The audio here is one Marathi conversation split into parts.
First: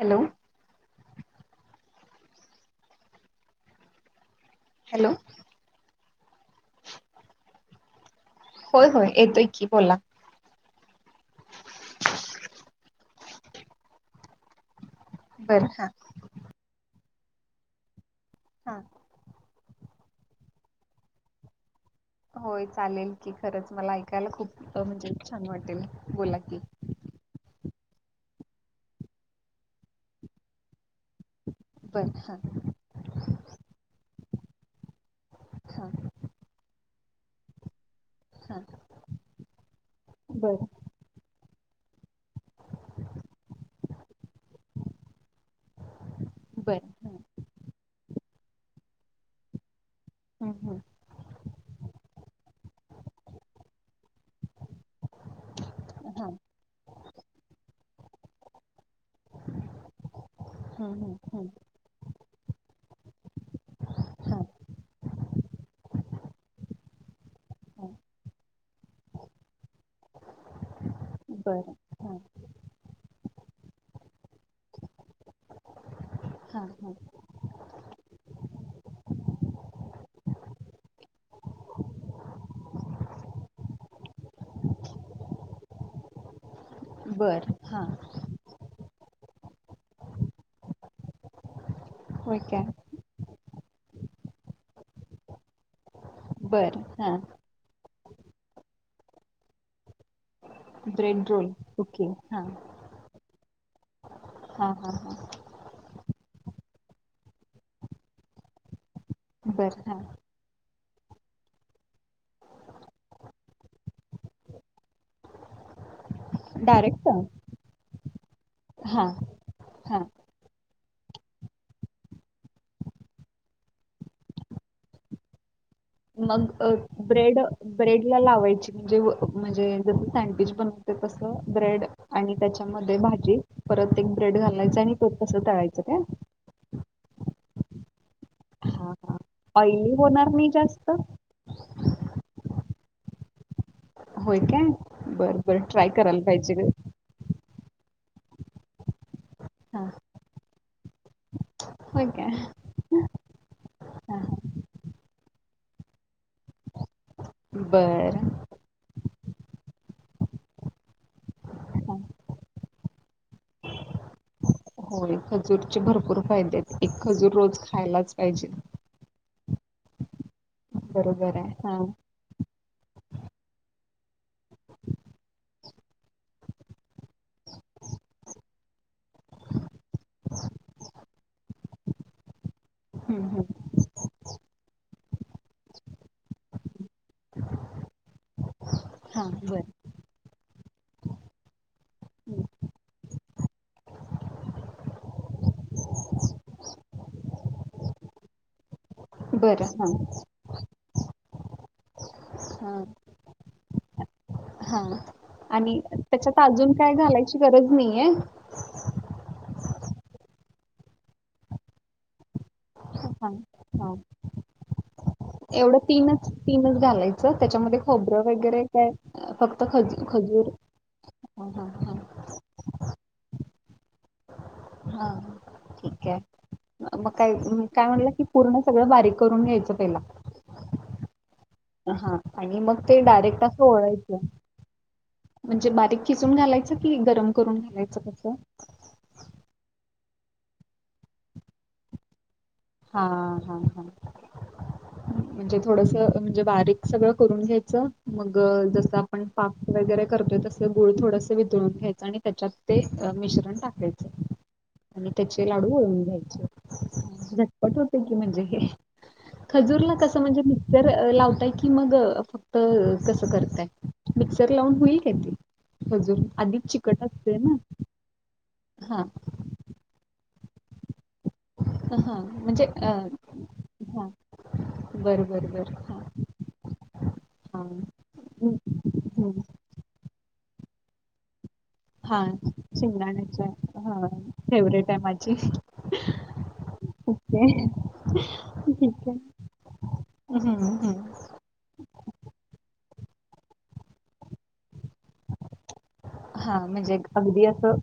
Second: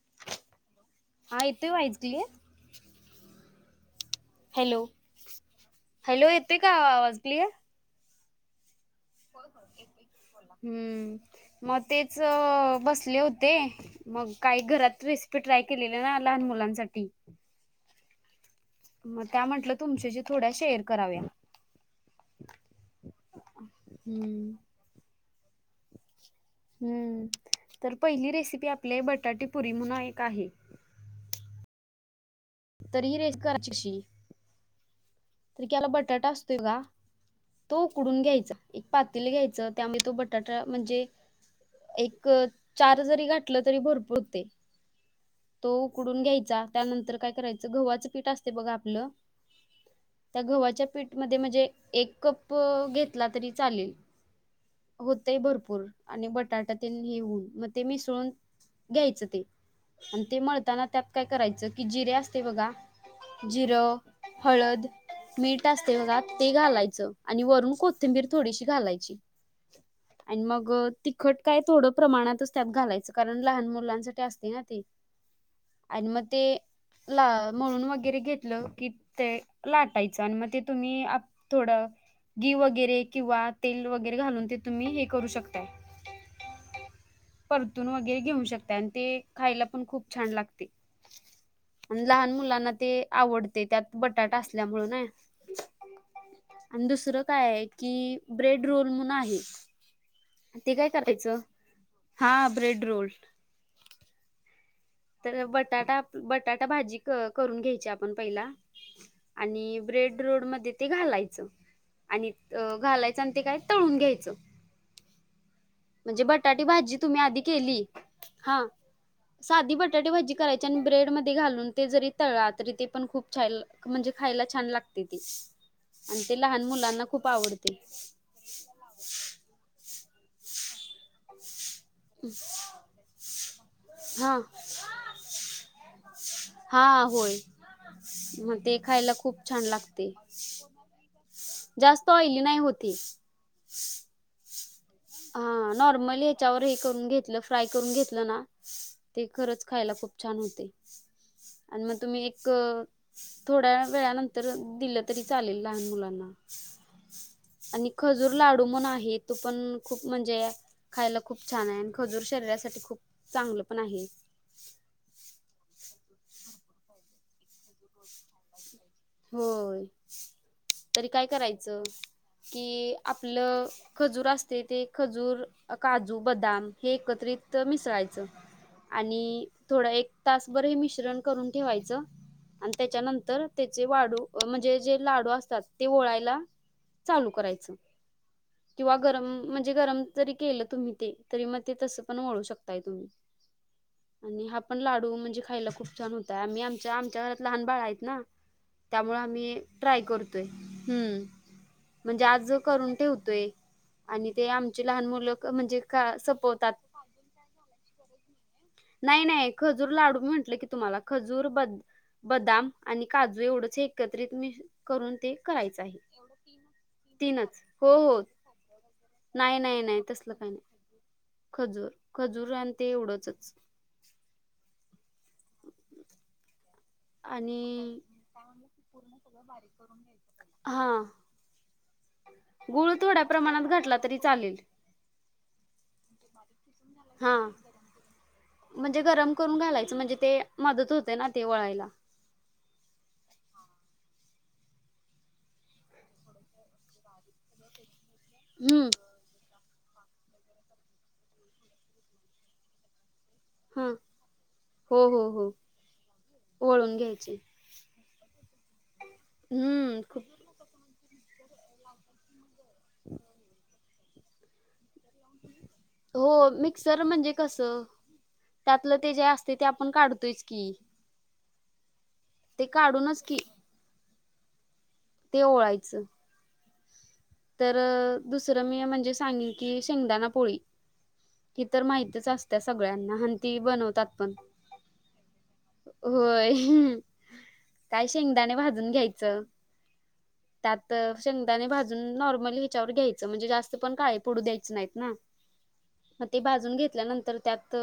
हॅलो हा येतोय व्हाईस क्लियर हॅलो हॅलो येते का आवाज क्लियर होय होय येतोय की बोला हम्म मग तेच बसले होते. ते मग काही घरात रेसिपी ट्राय बरं हा केलेली ना लहान मुलांसाठी.. हा मग त्या म्हटलं तुमच्या ज थोड्या शेअर करावे. होय चालेल की खरंच मला ऐकायला हम्म. खूप म्हणजे छान वाटेल बोलाय हम्म तर पहिली रेसिपी आपले बटाटेपुरी म्हणून एक आहे. बर हा तरीरसका शशी [unintelligible] तर कीला हा बटाटा असतोय का. तो उकडून घ्यायचा हा एक पातील घ्यायच त्यामुळे तो बटाटा बर म्हणजे. एक चार जरी घाठलं तरी भरपूर ते. तो उकडून घ्यायचा बर हा त्यानंतर काय करायचं गव्हाचं पीठ असते बघा आपलं त्या हा गव्हाच्या पीठमध्येध्ये म्हणजे एक कप घेतला तरी चालेल होतय भरपूर. र आणि बटाटा तेेऊन मग ते मिसळून घ्यायच ते. ते मळताना त्यात काय हा करायचं की जिरे असते बघा जिरं हळद मीठ असते बघा ते घालायचं आणि वरून कोथिंबीर थोडीशी थोडी घालायची आणि तिखट काय बर थोडं हा प्रमाणातच घालायचं कारण लहान मुलांसाठी असते ना ती.. आणि मग ते हा हा ला म्हणून वगैरे घेतलं की ते लाटायचं आणि मग ते तुम्ही थोडं. घी वगैरे किंवा तेल वगैरे घालून ते तुम्ही हे करू शकताय. बर हा परतून वगैरे घेऊ शकताय ते खायला पण खूप छान लागते आणि लहान होय काय मुलांना ते आवड ते त्यात बटाटा असल्यामुळे ना बर आणि हा दुसरं काय आहे कि ब्रेड रोल म्हणु आहे ते काय ब्रेड करायचं रोल ओके हा ब्रेड रोल. हा हा हा तर बटाटा बटाटा भाजी करून घ्यायची आपण पहिला बर आणि हा ब्रेड रोड मध्ये ते घालायचं आणि घालायचं आणि ते काय तळून घ्यायचं. म्हणजे बटाटी भाजी डायरेक्ट तुम्ही आधी केली हा साधी बट हा बटाटे भाजी करायची आणि ब्रेड मध्ये घालून ते जरी तळां तरी ते पण खूप छान म्हणजे खायला छान लाग तेती मग ब्रेड ब्रेड ला लावायची म्हणजे म्हणजे सँडविच बनवते तस ब्रेड आणि त्याच्यामध्ये भाजी परत एक ब्रेड हा घालायचा आणि त तसं तळायचं काय? ह म ते खायला खू ऑईली होणार नाही जास्त. जास्त ऑईली नाही होतं हे. होय काय. बरं, बरं हा ट्राय करायला नॉर्मली पाहिजे ह्याच्यावर गं. हे करून घेतलं. फ्राय करून घेतलं ना ते खरंच हां, खायला खूप छान होतंय. आणि मग होय तुम्ही काय? एक. थोड्या हां, हां. वेळानंतर दिलं तरी चालेल लहान मुलांना. आणि बरं. खजूर लाडू म्हणू आहे, तो पण. खूप म्हणजे खायला खूप छान आहे, आणि हां. खजूर शरीरासाठी खूप चांगलं पण आहे. होय खजूरचे भरपूर फायदे आहेत, एक खजूर रोज खायलाच पाहिजे. होय तरी काय बरोबर आहे. करायचं. हां. की आपलं खजूर असते ते खजू, काजू, बदाम हे एकत्रित. त मिसळायचं आणि थोडं एक तासभर हे मिश्रण करून ठेवायचं. आणि हं, त्याच्यानंतर हं. ते. जे वाडू म्हणजे जे लाडू असतात ते ओळायला चालू करायच. किंवा गरम हां, बरं. म्हणजे गरम जरी केलं तुम्ही ते तरी मग ते तस पण वळू शकताय तुम्ही. आणि हा पण लाडू म्हणजे खायला खूप छान होताय आम्ही आमच्या आमच्या घरात लहान बाळ आहेत ना. त्यामुळे आम्ही बरं, हां. ट्राय करतोय. हम्म म्हणजे आज हां. करून ठेवतोय आणि ते हा आमचे. आणि त्याच्यात अजून काय घालायची गरज नाहीयं. नाही नाही खजूर लाडू मी म्हंटलं की तुम्हाला खजूर बद् बदाम आणि हा काजू एवढंच हा एकत्रित मि एवढं तीनच तीनच घालायचं तीनच त्याच्यामध्ये हो हो खोबरं वगैरे काय? नाही फक्त नाही नाही खजू तसलं खजूर. काही नाही हा हा खजूर हा खजूर आणि ते एवढंचच. हा ठीक आहे मग काय काय आणि म्हणला की, पूर्ण सगळं बारीक करून घ्यायचं पहिला. हां, हा आणि मग गूळ ते थोड्या डायरेक्ट असं प्रमाणात घातला ओळायच तरी चालेल. म्हणजे बारीक कि खिसुन घालायच की गरम हां, करून घालायचं तसं. म्हणजे गरम करून घालायचं म्हणजे ते मदत होते, ना ते वळायला. हा हा हा. म्हणजे थोडस म्हणजे बारीक सगळं करून घ्यायचं मग हं, जसं आपण पाक. वगैरे करतोय तसं गुळ थोडसं वितळून घ्यायचं आणि त्याच्यात ते मिश्र ण हां. टाकायच हो, आणि हो, त्याचे हो. लाडू वळून घ्यायचे. वळून घ्यायचे. झटपट होते की म्हणजे हे, खजूरला हं, कसं खूप म्हणजे मिक्सर लावताय की मग फ क्त कसं करताय मिक्सर लावून होईल? अजून हो, आधीच चिकट मिक्सर म्हणजे असते ना. कसं त्यातलं हा ते जे असते ते आपण काढतोयच की. अ हा म्हणजे ते अ. काढूनच की बर ते बर बर हा. ओळायचं. हा तर दुसरं मी म्हणजे हम्म सांगन की, शेंगदाणा पोळी. ही तर हा माहितच असत्या सगळ्यांना आणि शिंगदाण्याच ती हा बनवतात पण. फेवरेट आहे माझी. होय. ओके. काय शेंगदाणे भाजून ठीक आहे. घ्यायचं हं, त्यात हं. शेंगदाणे भाज नॉर्मली याच्यावर घ्यायचं म्हणजे जास्त पण काळे पडू द्यायचं नाहीत ना हाद ह म्हणजे अगदी असं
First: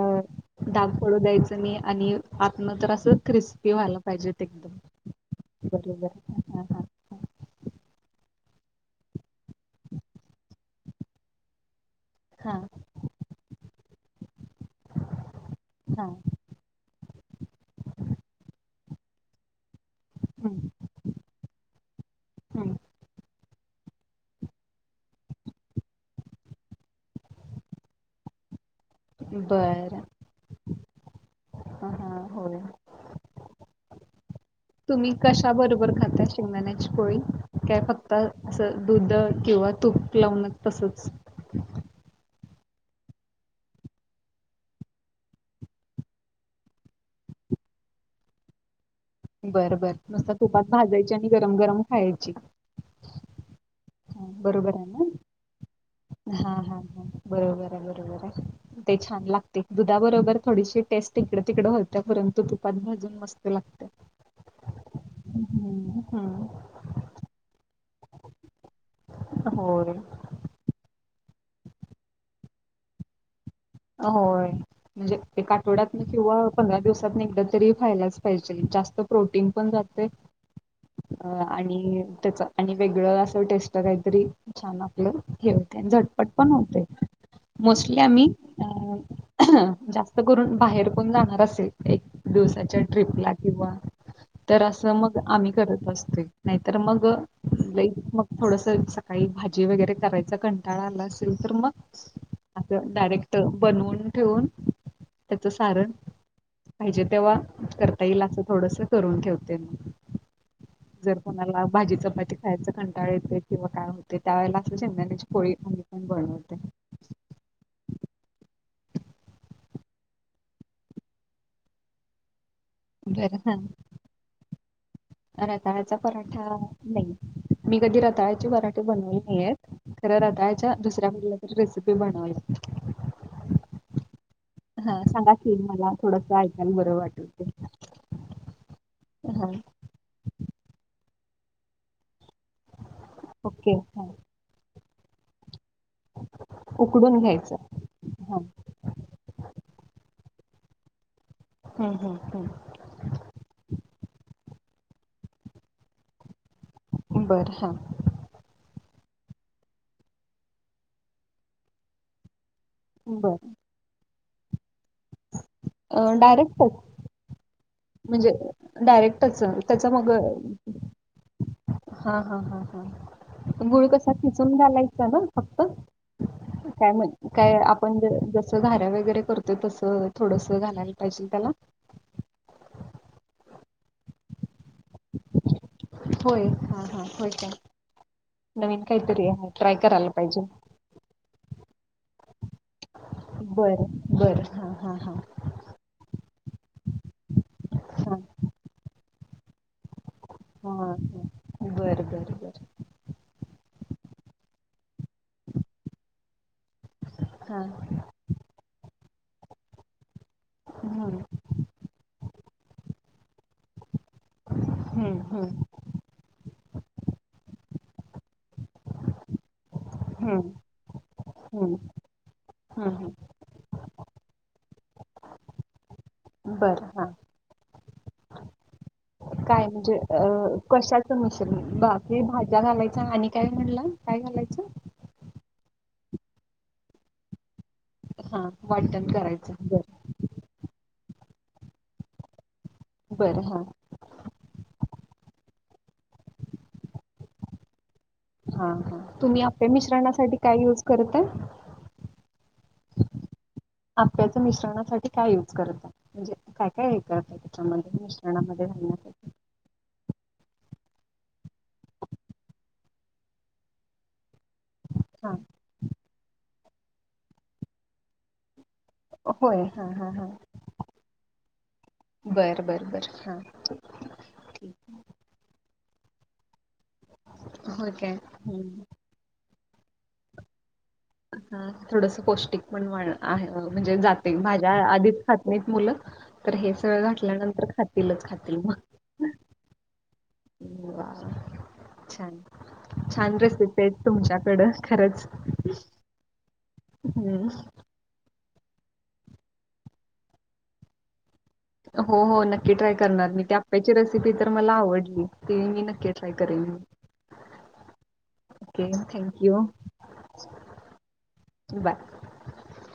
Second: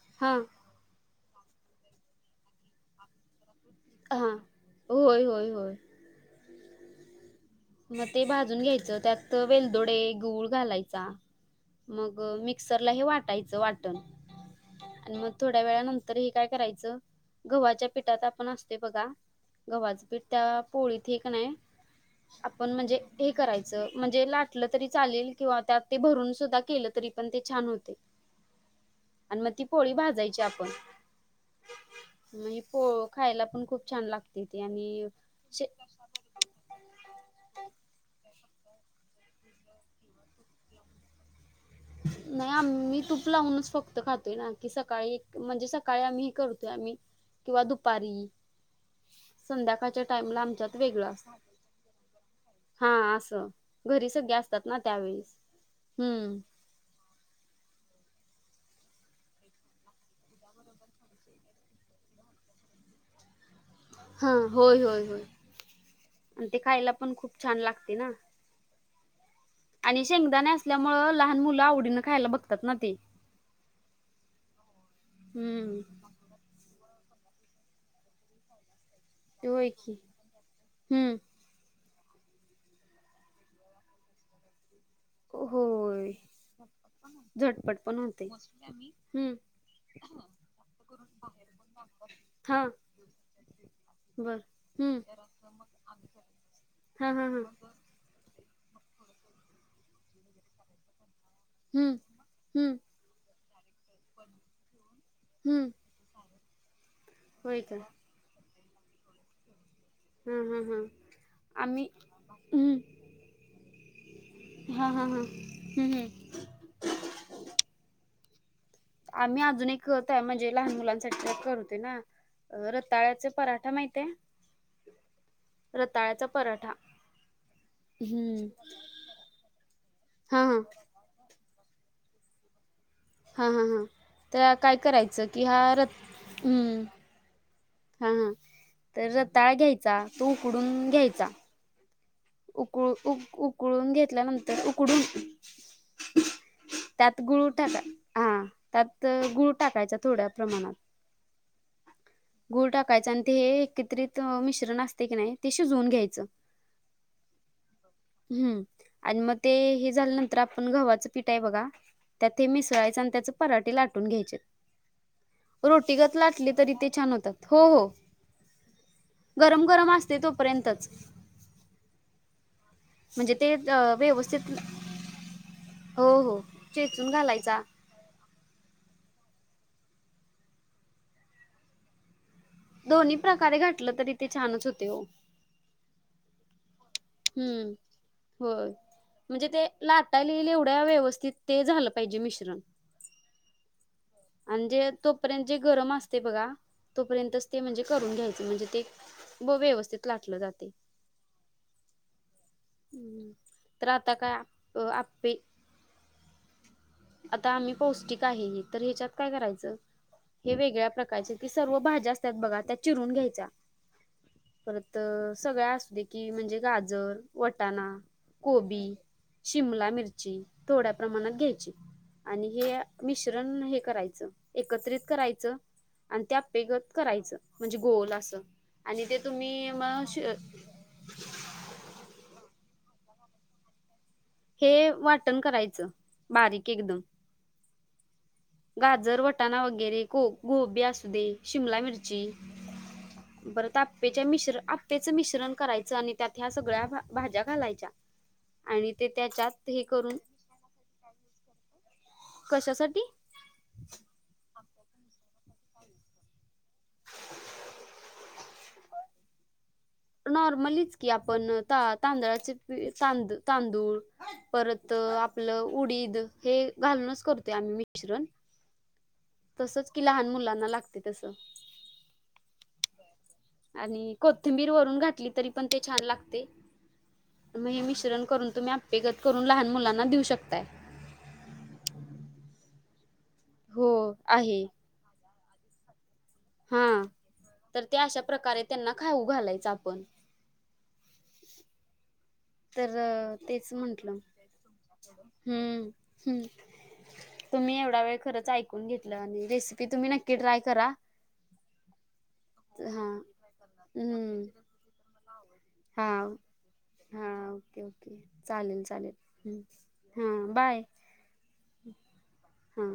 अ हा दाब पडू द्यायचं मी आणि. आन तर असं क्रिस्पी व्हाला हा पाहिजेत एकदम होय होय होय. बरोबर हा हा. मग ते भाजून घ्यायचं त्यात वेलदोडे गुळ घालायचा. मग हां, मिक्सरलाही वाटायचं वाटण. आणि मग थोड्या वेळा हां, नंतर हे काय करायचं, गव्हाच्या पिठात आपण असतंय बघा. गव्हाचं पीठ हं, त्या पोळीत ही की नाही. आपण हं. म्हणजे हे करायचं म्हणजे लाटलं तरी चालेल किंवा त्यात ते भरून सुद्धा केलं तरी पण ते छान होते, आणि मग ती पोळी बरं. भाजायची आपण. हां, हां, होय. म्हणजे पो खायला पण खूप छान लागत तुम्ही कशा बरोबर खाता शेंगदाण्याची पोळी? काय फक्त असं दुध किंवा तूप लावून तसंच. नाही आम्ही तूप लावूनच फक्त खातोय ना की सकाळी एक म्हणजे सकाळी आम्ही हे करतोय आम्ही किंवा दुपारी बरं, बरं. संध्याकाळच्या नुसतं टाईमला तुपात आमच्यात वेगळं भाजायची आणि असत गरम गरम खायची. हा अस घरी हा, सगळे असतात बरोबर ना आहे त्यावेळेस, हम्म हा हा हा बरोबर आहे बरोबर आहे. ते छान लागते, दुधाबरोबर थोडीशी टेस्ट इकडे तिकडे होत्या परंतु तुपात भाजून मस्त लागते. हा होय होय होय, हम्म आणि ते खायला पण खूप छान लागते ना. होय. आणि शेंगदाणे असल्या मुळं, लहान मुलं आवडीनं खायला बघतात ना ते. होय. म्हणजे एक हम्म आठवड्यातन किंवा पंधरा दिवसातन एकदा तरी खायलाच पाहिजेल जास्त प्रोटीन ते होय पण की जातंय हम्म आणि त्याचं आणि वेगळं असं टेस्ट काहीतरी छान हे होते, होय झटपट पण होते. झटपट मोस्टली पण आम्ही होते हम्म अ जास करून बाहेर कोण जाणार असेल, एक हा दिवसाच्या ट्रीपला किंवा बर तर असं हम्म मग आम्ही करत असतो नाहीतर मग हा हा हा अ थोडसं सकाळी भाजी वगैरे करायचा कंटाळा आला असेल तर मग, हम्म हम्म आता डायरेक्ट बनवून ठेवून त्याचं हम्म सारण पाहिजे तेव्हा होय का करता येईल असं थोडसं करून ठेवते मग हा हा हा जर कोणाला आम्ही भाजी चपाती खायचा हम्म कंटाळ येतोय किंवा काय हो ते त्यावेेळेला असं हा हा हा शेंगदाण्याची पोळी पण मी हम्म पण हम्म बनवते. आम्ही अजून एक त्या म्हणजे लहान मुलांसाठी करतोय ना, रताळ्याचे बर पराठा हा माहित आहे? रताळ्याचा पराठा नाही? मी कधी रताळ्याचे हम्म पराठे बनवले नाहीयेत, खरं हा हा रताळयाचा दुसऱ्या मु रेसिपी बनवली हा हा हा तर काय करायचं कि की हा मला थोडस रत् ऐकायला हम बरं वाटेल ते. ह तर हा रताळं घ्यायचा, तो उकडून घ्यायचा. उकळू उक ओके उकळून हा घेतल्यानंतर उकडून. उकडून त्यात गुळू घ्यायचं टाका हा त्यात तर गुळ टाकायचा थोड्या प्रमाणात. हम्म हम् गूळ टाकायचा आणि ते हे एकत्रित मिश्रण असते की नाही ते शिजवून घ्यायचं. बरं हां हं. आणि मग ते हे झाल्यानंतर आपण गव्हाचं पीठ आहे बघा त्यात हे मिस ळायच आणि त्याचे बर पराठे लाटून घ्यायचे. रोटीगत लाटली तरी डायरेक्टच ते छान होतात हो हो. म्हणजे डायरेक्टच गरम त्याचा गरम मग असते तोपर्यंतच. हा हा हा म्हणजे ते हा गुळ अ, कसा व्यवस्थित खिसुन घालायचा ना फक्त? हो हो काय म्हण चेचून काय घालायचा. आपण जस जस घार्या वगैरे करत तसं थोडसं घालायला पाहिजे त्याला. दोन्ही प्रकारे घातलं तरी ते छानच होते ओ. होय हा. हा होय काय हम्म होय, नवीन काहीतरी म्हणजे आहे ते ट्राय करायला लाटायला पाहिजे येईल एवढ्या व्यवस्थित ते झालं पाहिजे मिश्रण बरं बरं हा आणिजे हा हा तोपर्यंत जे गरम अस ते बघा तोपर्यंतच ते म्हणजे करून हा घ्यायच म्हणजे ते व्यवस्थित लाटलं जातय. रिकामा ऑडिओ हा बरं बरं बरं हम् तर आता काय आपे... आता हा आम्ही पौष्टिक आहे तर ह्याच्यात काय करायचं? हे वेगळ्या हं, प्रकारचे की सर्व भाज्या असतात बघा त्यात चिरून घ्यायच्या. परत हं, हं, सगळ्या असू दे की म्हणजे गाजर वटाणा.. कोबी शिमला मिरची हं, थोड्या प्रमाणात घ्यायची. हं, आणि हे हं, हं. मिश्रण हे करायचं एकत्रित करायचं.. आणि ते अप्पेग बरं त हां. करायचं म्हणजे गोल असं आणि ते काय तुम्ही म्हणजे मग अ कशाचं मिश्रण बाकी भाज्या घालायच आणि काय म्हणलं? हे वाटण करायचं बारीक एकदम. हां, वाटण गाजर करायचं. वटाणा बरं, वगैरे गोबी असू दे. शिमला मिरची. बरं हा. जे मिश्रण करायच आपेच मिश्रण करायचं आणि त्यात ह्या सगळ्या भाज्या घालायच्या. हां, आणि हां. ते तुम्ही अप्पे त्याच्यात हे करून मिश्रणासाठी काय यूज करताय? कशासाठी? आप्पे चं मिश्रणात साठी काय यूज करत म्हणजे काय काय हे करत त्याच्यामध्ये मिश्रणामध्ये घालण्यासाठी. नॉर्मलीच की आपण तांदळाचे तांद तांदूळ परत... हां. आपलं उडीद हे घालूनच करतो आम्ही मिश्रण. होय. तसच हां, कि हां, लहान हां. मुलांना लागते तस. बरं बरं बर हा. आणि कोथिंबीर वरून घातली तरी पण ते छान लागते. मग हे होय काय? मिश्रण करून हं. तुम्ही आपेगत करून लहान मुलांना देऊ शकताय. थोडस पौष्टिक पण आहे हो म्हणजे जाते आहे भाज्या आधी खात नाहीत मुलं तर हे हा सगळं घातल्यानंतर तर खातीलच खातील मग.. पन. वा छान छान रेसिपी आहेत तुमच्याकडं खरंच! हम्म हम्म हम्म तुम्ही एवढा वेळ खरच ऐकून घेतलं आणि रेसिपी तुम्ही नक्की ट्राय करा. हो हो नक्की ट्राय हा करणार मी ते आप्याची रेसिपी हम्म तर मला आवडली. ते मी हा नक्की ट्राय करेन. हा ओके ओके चालेल ओके चालेल थँक्यू हा बाय बाय हा.